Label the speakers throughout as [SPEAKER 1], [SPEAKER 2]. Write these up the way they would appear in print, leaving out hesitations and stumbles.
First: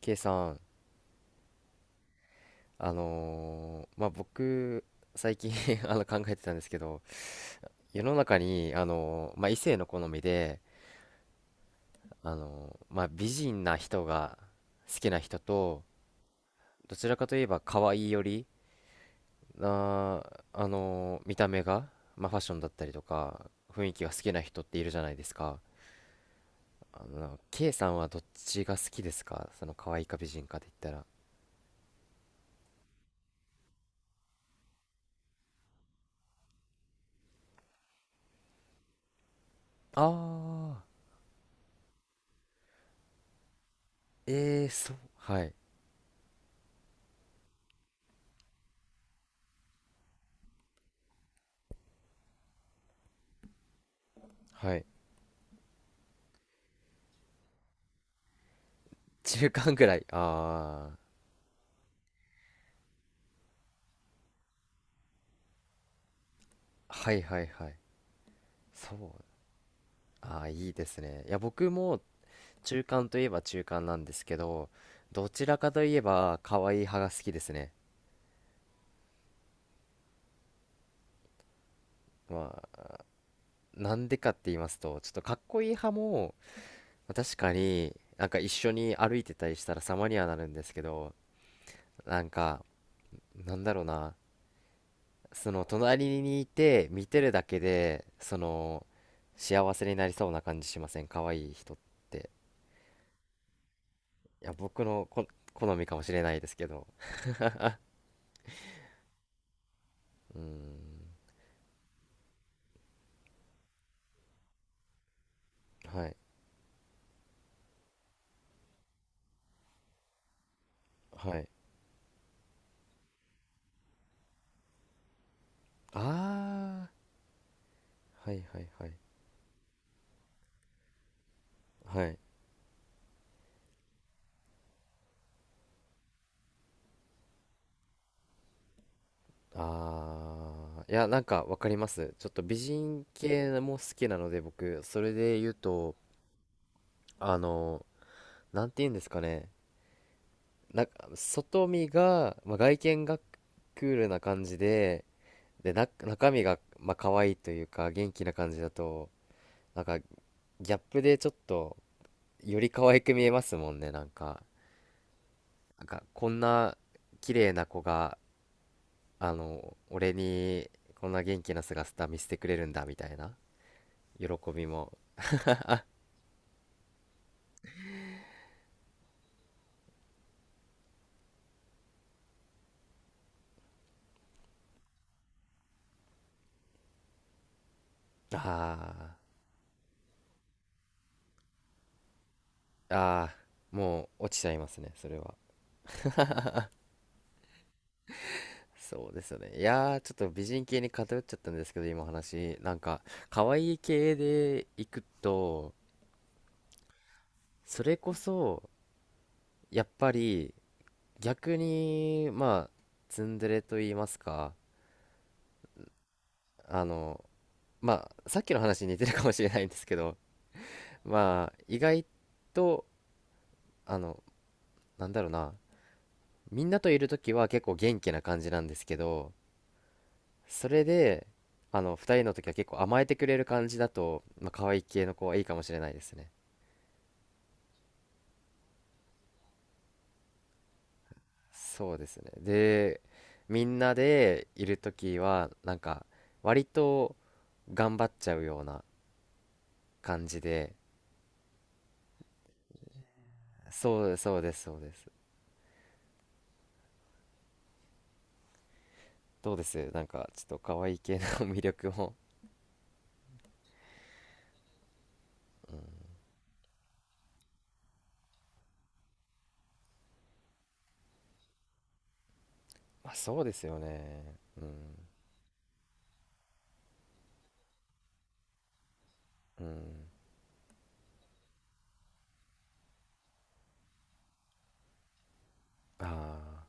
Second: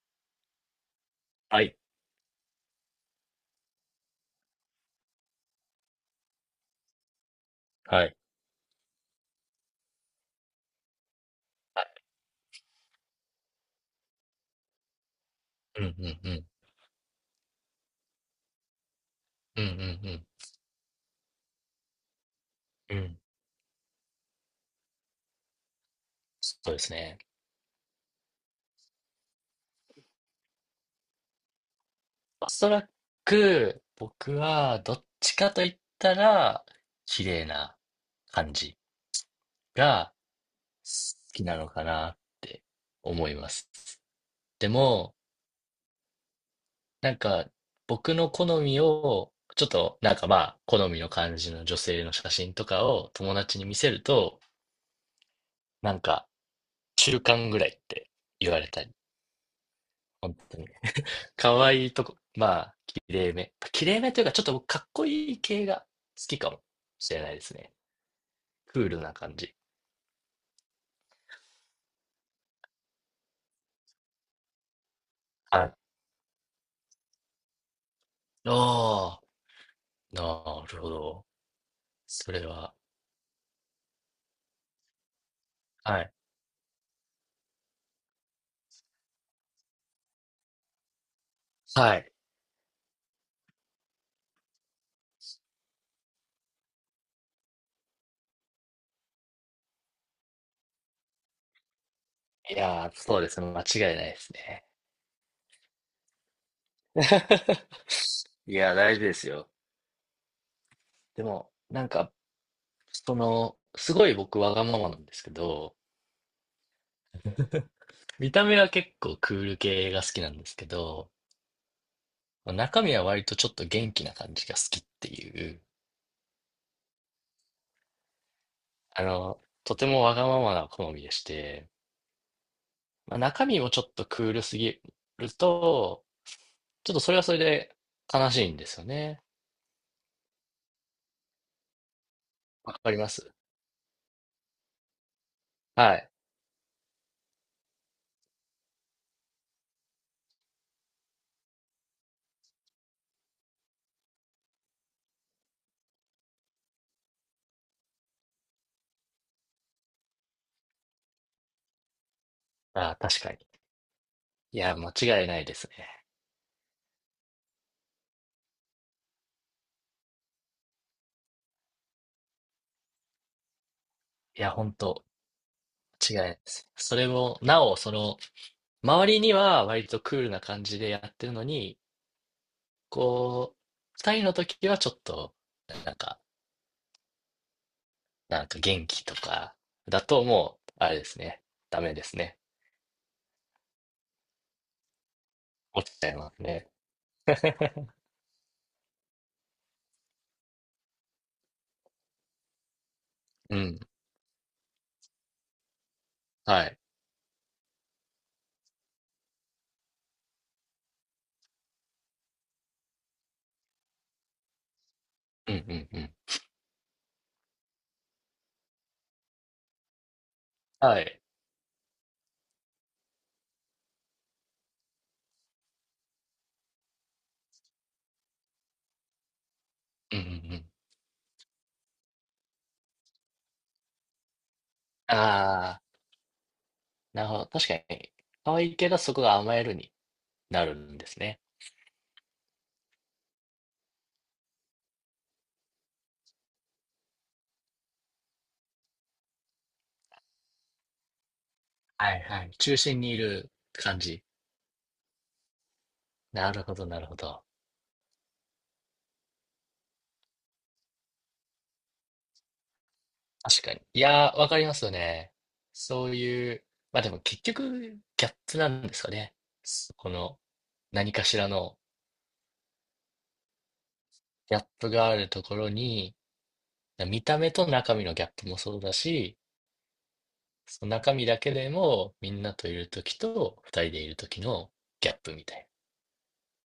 [SPEAKER 1] K さん、
[SPEAKER 2] はい。
[SPEAKER 1] まあ、僕、最近 考えてたんですけど、世
[SPEAKER 2] は
[SPEAKER 1] の
[SPEAKER 2] い。
[SPEAKER 1] 中に、まあ、異性の好みで、
[SPEAKER 2] はい。
[SPEAKER 1] まあ、美人な人が好きな人
[SPEAKER 2] う
[SPEAKER 1] と、
[SPEAKER 2] んうんうん。
[SPEAKER 1] どちらかといえば可愛いより
[SPEAKER 2] うんう
[SPEAKER 1] な、
[SPEAKER 2] ん
[SPEAKER 1] 見た目が、まあ、ファッションだったり
[SPEAKER 2] うん。う
[SPEAKER 1] と
[SPEAKER 2] ん。
[SPEAKER 1] か、雰囲気が好きな人っているじゃないですか。
[SPEAKER 2] そうですね。
[SPEAKER 1] K さんはどっちが好きですか、その可愛いか美人かって言ったら。
[SPEAKER 2] おそらく、僕は、どっちかと言ったら、綺麗な感じが
[SPEAKER 1] あ
[SPEAKER 2] 好きなのかなって思います。
[SPEAKER 1] ー、え
[SPEAKER 2] で
[SPEAKER 1] ー、そう、
[SPEAKER 2] も、
[SPEAKER 1] はい、
[SPEAKER 2] なんか、僕の好みを、ちょっと、好みの感じの女性の写真とかを友達に見せると、
[SPEAKER 1] はい。
[SPEAKER 2] なんか、中間ぐらいって言われたり、
[SPEAKER 1] 中間ぐらい。
[SPEAKER 2] 本当に
[SPEAKER 1] あ、
[SPEAKER 2] 可愛いとこ。まあ、綺麗め。綺麗めというか、ちょっと僕かっこいい系が好きかも
[SPEAKER 1] は
[SPEAKER 2] し
[SPEAKER 1] い
[SPEAKER 2] れない
[SPEAKER 1] は
[SPEAKER 2] で
[SPEAKER 1] い
[SPEAKER 2] す
[SPEAKER 1] は
[SPEAKER 2] ね。
[SPEAKER 1] い。
[SPEAKER 2] クー
[SPEAKER 1] そ
[SPEAKER 2] ルな
[SPEAKER 1] う。
[SPEAKER 2] 感じ。
[SPEAKER 1] ああ、いいですね。いや、僕も中間といえば中間なんですけど、どちら
[SPEAKER 2] は
[SPEAKER 1] か
[SPEAKER 2] い。
[SPEAKER 1] といえば可愛い派が好きですね。
[SPEAKER 2] ああ、なるほど。それ
[SPEAKER 1] ま
[SPEAKER 2] は。
[SPEAKER 1] あ、なんでかって言いますと、ちょっとかっこいい派
[SPEAKER 2] はい。
[SPEAKER 1] も、まあ確かになんか一緒に歩いてたりしたら様にはなるんですけど、
[SPEAKER 2] はい。
[SPEAKER 1] なんか、なんだろうな、その隣にいて見てるだけで、その、幸せになりそうな感じしません？可愛い人って。
[SPEAKER 2] いやー、そうですね。間違いないです
[SPEAKER 1] いや、
[SPEAKER 2] ね。
[SPEAKER 1] 僕の好みかもしれないですけど。
[SPEAKER 2] いやー、大事ですよ。
[SPEAKER 1] うーん。
[SPEAKER 2] でも、その、すごい僕わがままなんですけど、
[SPEAKER 1] はい
[SPEAKER 2] 見た目は結構クール系が好きなんですけど、
[SPEAKER 1] はい。
[SPEAKER 2] 中身は割とちょっと元気な感じが好きっていう。
[SPEAKER 1] ああー、はいはいはい。
[SPEAKER 2] あの、とてもわがままな好みでして、
[SPEAKER 1] はい。
[SPEAKER 2] まあ、中身もちょっとクールすぎると、ちょっとそれはそれで悲しいんですよね。
[SPEAKER 1] ああー、いや、なんかわかります。ちょっと美
[SPEAKER 2] わかり
[SPEAKER 1] 人
[SPEAKER 2] ます、
[SPEAKER 1] 系も好きなので、僕、それで言う
[SPEAKER 2] は
[SPEAKER 1] と、
[SPEAKER 2] い。
[SPEAKER 1] あのなんて言うんですかね。なんか外見が、まあ、外見がクールな感じで、でな、中身がまあ可愛いというか元気な感じだと、なんかギャップでちょっとより可
[SPEAKER 2] ああ、
[SPEAKER 1] 愛く
[SPEAKER 2] 確
[SPEAKER 1] 見
[SPEAKER 2] か
[SPEAKER 1] え
[SPEAKER 2] に。
[SPEAKER 1] ますもんね、なんか。
[SPEAKER 2] いや、間違いないです
[SPEAKER 1] なん
[SPEAKER 2] ね。
[SPEAKER 1] かこんな綺麗な子が俺にこんな元気な姿見せてくれるんだみたいな喜
[SPEAKER 2] いや、
[SPEAKER 1] び
[SPEAKER 2] 本
[SPEAKER 1] も。
[SPEAKER 2] 当間違いないです。それも、なお、その、周りには割とクールな感じでやってるのに、こう、二人の時はちょっと、なんか、なんか元気と
[SPEAKER 1] あ
[SPEAKER 2] か、だともう、あれですね。ダメですね。
[SPEAKER 1] ー、あー、もう落ちちゃいますね、それは。
[SPEAKER 2] 落ちちゃいますね。
[SPEAKER 1] そうですよね。いやー、ちょっと美人系に偏っちゃったんですけど、今、話、なんか可
[SPEAKER 2] う
[SPEAKER 1] 愛い
[SPEAKER 2] ん。
[SPEAKER 1] 系でいくと、
[SPEAKER 2] はい。
[SPEAKER 1] それこそやっぱり逆にまあ、ツンデレと言いますか、
[SPEAKER 2] うんうんうん。
[SPEAKER 1] あのまあ、さっきの話に似てるかもしれないんですけど、
[SPEAKER 2] はい。
[SPEAKER 1] まあ、意外とあのなんだろうな、みんなといる時は結構元気な感じなんですけど、
[SPEAKER 2] うんうんうん。
[SPEAKER 1] それで、二人の時は結構甘えてくれる感じだと、まあ、可愛い系の子はいいかもしれ
[SPEAKER 2] ああ、
[SPEAKER 1] ないですね。
[SPEAKER 2] なるほど。確かに、可愛いけど、そこが甘えるになるんですね。
[SPEAKER 1] そうですね。で、みんなでいる時は、なんか、割と頑張っちゃうような感じで。
[SPEAKER 2] はいはい。中心にいる感
[SPEAKER 1] そう
[SPEAKER 2] じ。
[SPEAKER 1] そうです、そうです。
[SPEAKER 2] なるほど、なるほど。
[SPEAKER 1] どうです？なんか、ちょっと可愛い系の 魅力も。
[SPEAKER 2] 確かに。いやー、わかりますよね。そういう、まあでも結局、ギャップなんですかね。そこの、何かしらの
[SPEAKER 1] まあ、そうですよね。
[SPEAKER 2] ギ
[SPEAKER 1] う
[SPEAKER 2] ャッ
[SPEAKER 1] ん。
[SPEAKER 2] プがあるところに、見た目と中身のギャップもそうだし、
[SPEAKER 1] うん。
[SPEAKER 2] その中身だけでも、みんなといるときと、二人でいるときのギャップみたいな。
[SPEAKER 1] ああ、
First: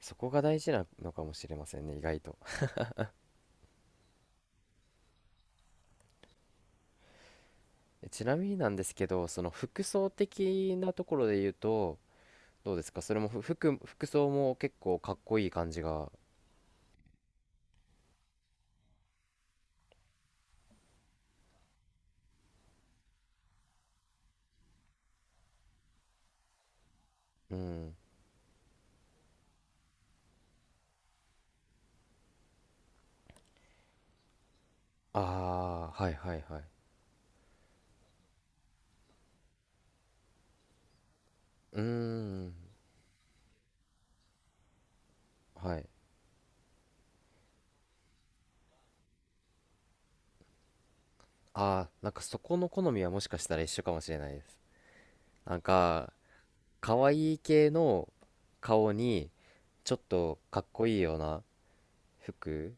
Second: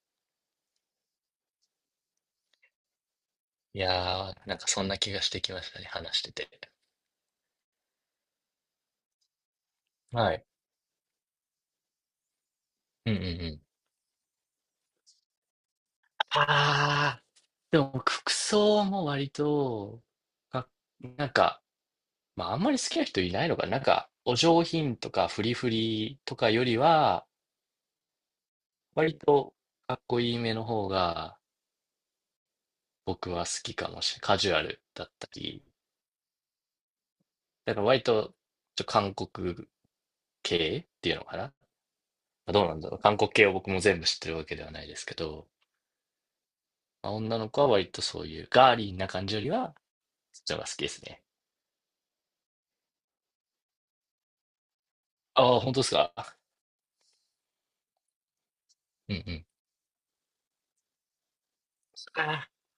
[SPEAKER 1] そこが大事なのかもしれませんね、意外と。
[SPEAKER 2] いやー、なんかそんな気がしてきましたね、話してて。
[SPEAKER 1] ちなみになんですけど、その服装
[SPEAKER 2] はい。
[SPEAKER 1] 的なところで言うと、どうですか、
[SPEAKER 2] う
[SPEAKER 1] そ
[SPEAKER 2] ん
[SPEAKER 1] れ
[SPEAKER 2] うん
[SPEAKER 1] も
[SPEAKER 2] うん。
[SPEAKER 1] 服、服装も結構かっこいい感じが。
[SPEAKER 2] あー、でも僕服装も割と、かなんか、まああんまり好きな人いないのかな。お上品とかフリフリとかよりは、
[SPEAKER 1] うん。
[SPEAKER 2] 割とかっこいいめの方が僕は好きかもしれない。カジュアルだっ
[SPEAKER 1] あ
[SPEAKER 2] たり。
[SPEAKER 1] あ、はいはいはい。
[SPEAKER 2] だから割と、韓国系っていうのかな。
[SPEAKER 1] うーん。
[SPEAKER 2] どうなんだろう。韓国系を僕も全部知ってるわけではないですけど、
[SPEAKER 1] はい。
[SPEAKER 2] まあ、女の子は割とそういうガーリーな感じよりは、そっちの方が好きですね。
[SPEAKER 1] ああ、なんかそこの好みはもしかしたら一緒かもしれないです。
[SPEAKER 2] あ
[SPEAKER 1] な
[SPEAKER 2] あ、
[SPEAKER 1] ん
[SPEAKER 2] 本当です
[SPEAKER 1] か、
[SPEAKER 2] か。
[SPEAKER 1] 可愛い系の顔
[SPEAKER 2] うん
[SPEAKER 1] に、
[SPEAKER 2] うん。
[SPEAKER 1] ちょっとかっこいいような
[SPEAKER 2] ああ、
[SPEAKER 1] 服、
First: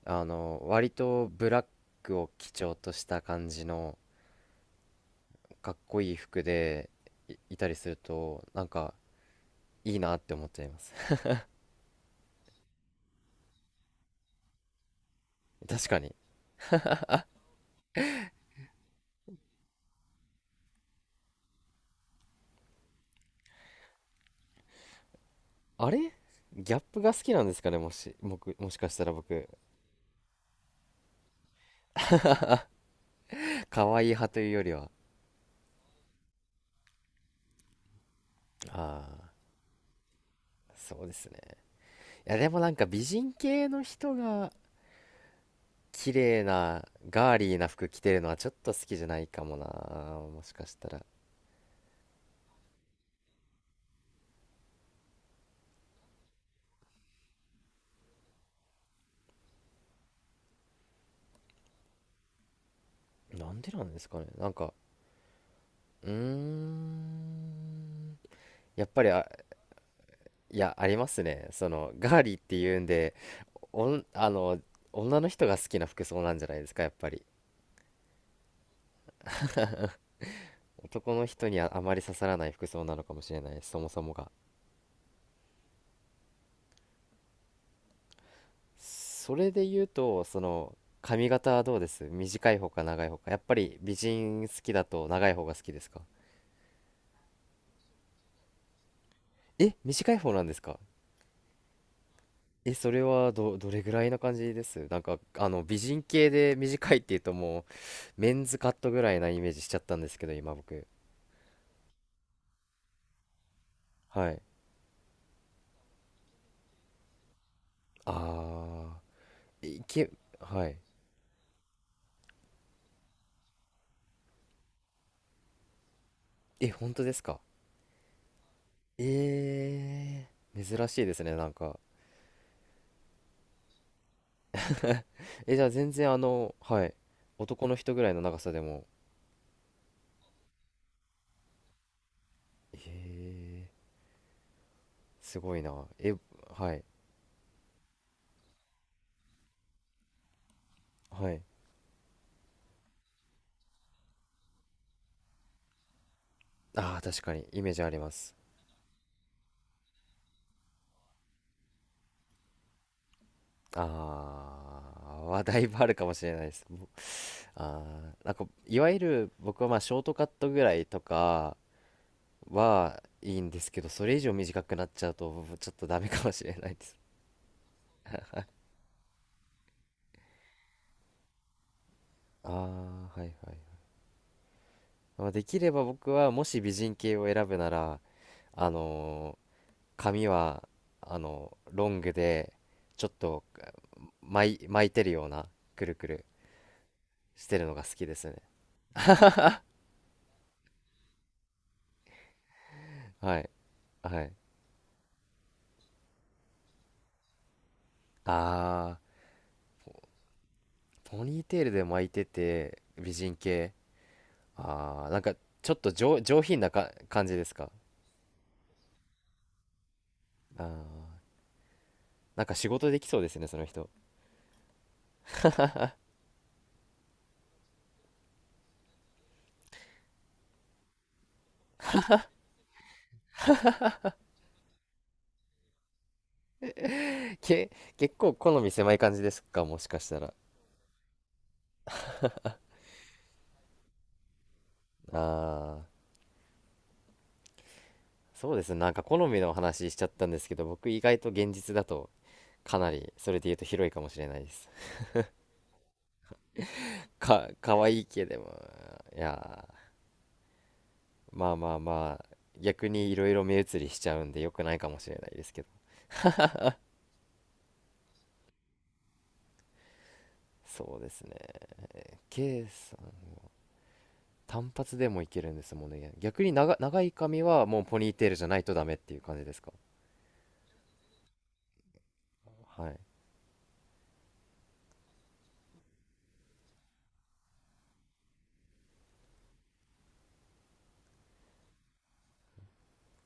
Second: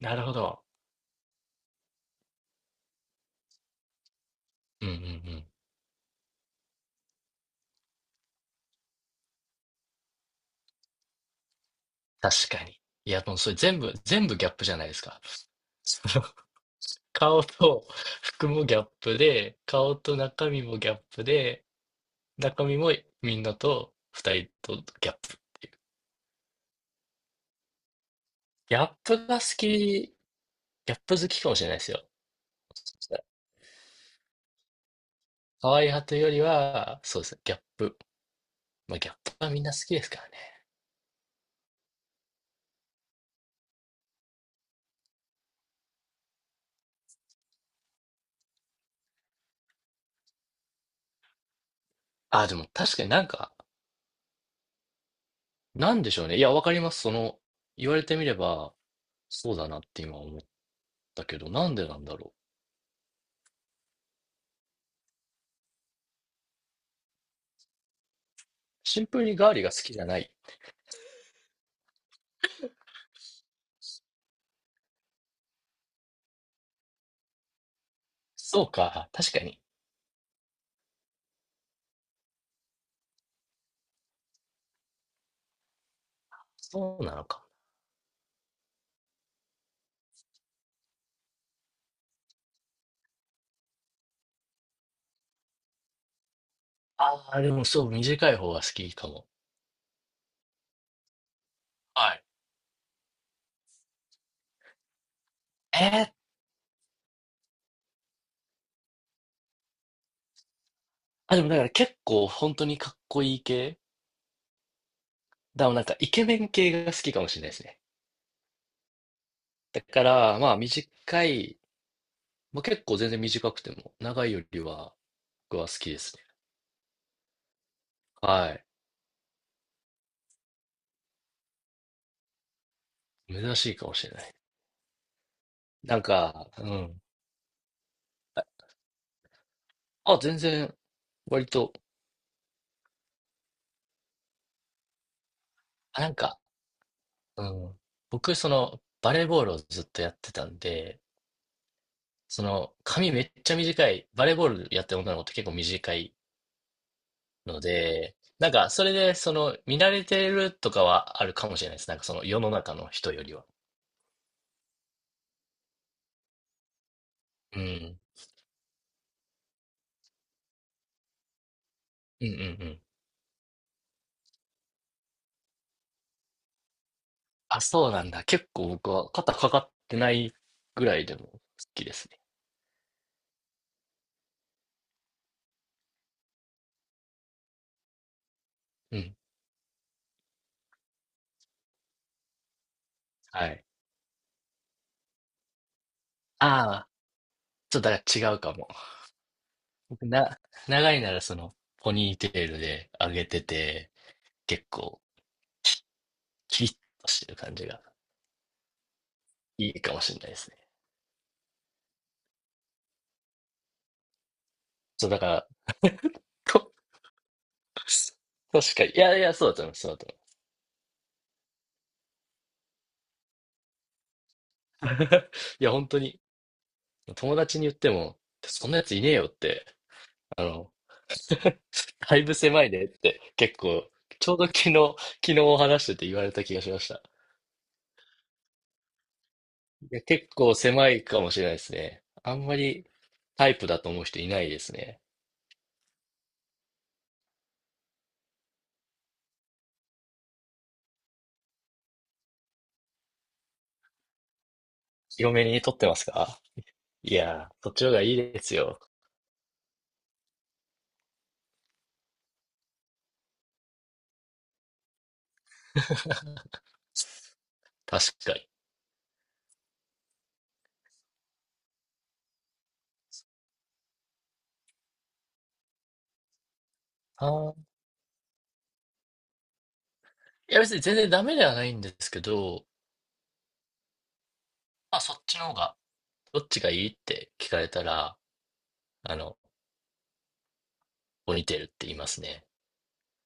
[SPEAKER 2] なるほど。
[SPEAKER 1] 割とブラックを基調とした感じの、
[SPEAKER 2] うんうんうん。
[SPEAKER 1] かっこいい服でいたりするとなんかいいなって思っちゃいます。
[SPEAKER 2] 確かに。いや、もうそれ全部、全部ギャップじゃないですか。
[SPEAKER 1] 確か
[SPEAKER 2] そ
[SPEAKER 1] に。
[SPEAKER 2] の顔と服もギャップで、顔と中身もギャップで、中身もみんなと二人とギャップっていう。
[SPEAKER 1] あれ、ギャップが好きなんですかね。僕、も
[SPEAKER 2] ギ
[SPEAKER 1] しか
[SPEAKER 2] ャッ
[SPEAKER 1] したら
[SPEAKER 2] プが好
[SPEAKER 1] 僕、
[SPEAKER 2] き、ギャップ好きかもしれないですよ。
[SPEAKER 1] 可愛い派というよりは。
[SPEAKER 2] 可愛い派というよりは、そうですね、ギャップ。まあ、ギャッ
[SPEAKER 1] あ
[SPEAKER 2] プはみんな好きですからね。
[SPEAKER 1] あ、そうですね。いや、でもなんか美人系の人が綺麗なガーリーな服着てるのはちょっと好きじゃないかもな、もしかしたら。
[SPEAKER 2] あ、でも確かになんか、なんでしょうね。いや、わかります。その、言われてみれば、そうだなって今思ったけど、なんでなんだろう。
[SPEAKER 1] なんでなんですかね。なんか、うーん、やっ
[SPEAKER 2] シ
[SPEAKER 1] ぱ
[SPEAKER 2] ン
[SPEAKER 1] り
[SPEAKER 2] プルにガーリーが好きじゃない。
[SPEAKER 1] いや、ありますね。その、ガーリーっていうんで、おん、あの、女の人が好きな服装なんじゃないですか、やっぱり。
[SPEAKER 2] そうか、確かに。
[SPEAKER 1] 男の人にはあまり刺さらない服装なのかもしれない、そもそもが。
[SPEAKER 2] そうなのか。
[SPEAKER 1] それで言うと、その、髪型はどうです、短い方か長い方か。やっぱり美人好きだと長い方が好きですか？
[SPEAKER 2] ああ、でもそう、短い方が好きかも。
[SPEAKER 1] え、短い方なんですか？
[SPEAKER 2] はい。
[SPEAKER 1] え、それはどれぐらいな感じです？なんか、美人
[SPEAKER 2] えー、
[SPEAKER 1] 系で短いっていうともう、メンズカットぐらいなイメージしちゃったんですけど、今僕。
[SPEAKER 2] あ、でもだから結構本当にかっこいい系
[SPEAKER 1] はい。
[SPEAKER 2] だからなんかイケメン系が好きかもしれないですね。
[SPEAKER 1] あ、い
[SPEAKER 2] だか
[SPEAKER 1] け、
[SPEAKER 2] ら、まあ
[SPEAKER 1] はい。
[SPEAKER 2] 短いまあ、結構全然短くても、長いよりは僕は好きですね。
[SPEAKER 1] え、本当ですか？
[SPEAKER 2] はい。
[SPEAKER 1] えー、珍しいですね、なんか。
[SPEAKER 2] 珍しいかもしれない。
[SPEAKER 1] え、じゃあ全
[SPEAKER 2] なん
[SPEAKER 1] 然
[SPEAKER 2] か、う
[SPEAKER 1] はい。
[SPEAKER 2] ん。
[SPEAKER 1] 男の人ぐらいの長さでも。
[SPEAKER 2] あ、全然、割と、
[SPEAKER 1] えー、すごいな。
[SPEAKER 2] あ、
[SPEAKER 1] え、はい、
[SPEAKER 2] うん。僕、その、バレーボールをずっとやってたんで、
[SPEAKER 1] はい。
[SPEAKER 2] その、髪めっちゃ短い、バレーボールやってる女の子って結構短い
[SPEAKER 1] ああ、確かに、
[SPEAKER 2] の
[SPEAKER 1] イメージありま
[SPEAKER 2] で、
[SPEAKER 1] す。
[SPEAKER 2] それで、その、見慣れてるとかはあるかもしれないです。なんか、その、世の中の人よりは。
[SPEAKER 1] ああ、だいぶあるかもしれないです。
[SPEAKER 2] う
[SPEAKER 1] あ
[SPEAKER 2] ん。
[SPEAKER 1] あ、なんか、いわゆる僕はまあショートカットぐらいとか
[SPEAKER 2] うんうんうん。
[SPEAKER 1] はいいんですけど、それ以上短くなっちゃうと、ちょっとダメかもしれないです。
[SPEAKER 2] あ、そうなんだ。結構僕は肩かかってないぐらいでも好きですね。
[SPEAKER 1] ああ、はいはい。まあできれば僕はもし美人系を選ぶなら、あ
[SPEAKER 2] うん。
[SPEAKER 1] のー髪はロングでちょっと
[SPEAKER 2] はい。
[SPEAKER 1] 巻いてるようなくるくる
[SPEAKER 2] ああ、
[SPEAKER 1] してるの
[SPEAKER 2] ちょ
[SPEAKER 1] が
[SPEAKER 2] っと
[SPEAKER 1] 好
[SPEAKER 2] だか
[SPEAKER 1] きです
[SPEAKER 2] ら
[SPEAKER 1] ね。
[SPEAKER 2] 違うかも。僕な、長いならその、ポニーテールで上げ
[SPEAKER 1] は
[SPEAKER 2] て
[SPEAKER 1] い
[SPEAKER 2] て、
[SPEAKER 1] はい。
[SPEAKER 2] 結構、きキリッとしてる感じが
[SPEAKER 1] あ
[SPEAKER 2] いいかもしれないですね。
[SPEAKER 1] ー、ポニーテールで巻いてて美人系。あ
[SPEAKER 2] そう、
[SPEAKER 1] ー、
[SPEAKER 2] だ
[SPEAKER 1] なん
[SPEAKER 2] か
[SPEAKER 1] か
[SPEAKER 2] ら、
[SPEAKER 1] ちょっと上品な
[SPEAKER 2] と
[SPEAKER 1] か感じですか？
[SPEAKER 2] 確かに。いやいや、そうだと思う、そうだと思う。
[SPEAKER 1] あー、なんか仕事できそうですね、その人。
[SPEAKER 2] いや、本当に、友達に言っても、そんなやついねえよって、あの、だいぶ狭いねって結構、ちょうど昨日、昨日話してて言われた気がしました。
[SPEAKER 1] け結構好み狭い感じですか、も
[SPEAKER 2] い
[SPEAKER 1] しか
[SPEAKER 2] や、
[SPEAKER 1] した
[SPEAKER 2] 結
[SPEAKER 1] ら。
[SPEAKER 2] 構狭いかもしれないですね。あんまりタイプだと思う人いないですね。
[SPEAKER 1] あー、そうですね。なんか好みの話しちゃったんですけど、僕意外と現実だとかなり、それで言うと広いかもしれないです。
[SPEAKER 2] 広めに撮ってますか？い やー、そっ
[SPEAKER 1] 可
[SPEAKER 2] ちの方
[SPEAKER 1] 愛
[SPEAKER 2] が
[SPEAKER 1] い
[SPEAKER 2] いい
[SPEAKER 1] けど
[SPEAKER 2] です
[SPEAKER 1] も、
[SPEAKER 2] よ。
[SPEAKER 1] いやー、まあまあまあ、逆にいろいろ目移りしちゃうんで良くないかもしれないですけど。
[SPEAKER 2] 確かに。
[SPEAKER 1] そうですね。K さん、単発でもいけるんですもんね。逆に長い
[SPEAKER 2] あ
[SPEAKER 1] 髪
[SPEAKER 2] ー、
[SPEAKER 1] はもうポニーテールじゃないとダメっていう感じですか？
[SPEAKER 2] いや、別に全然ダメではないんですけど、
[SPEAKER 1] はい。
[SPEAKER 2] まあそっちの方が、どっちがいいって聞かれたら、あの、ポニーテールって言いますね。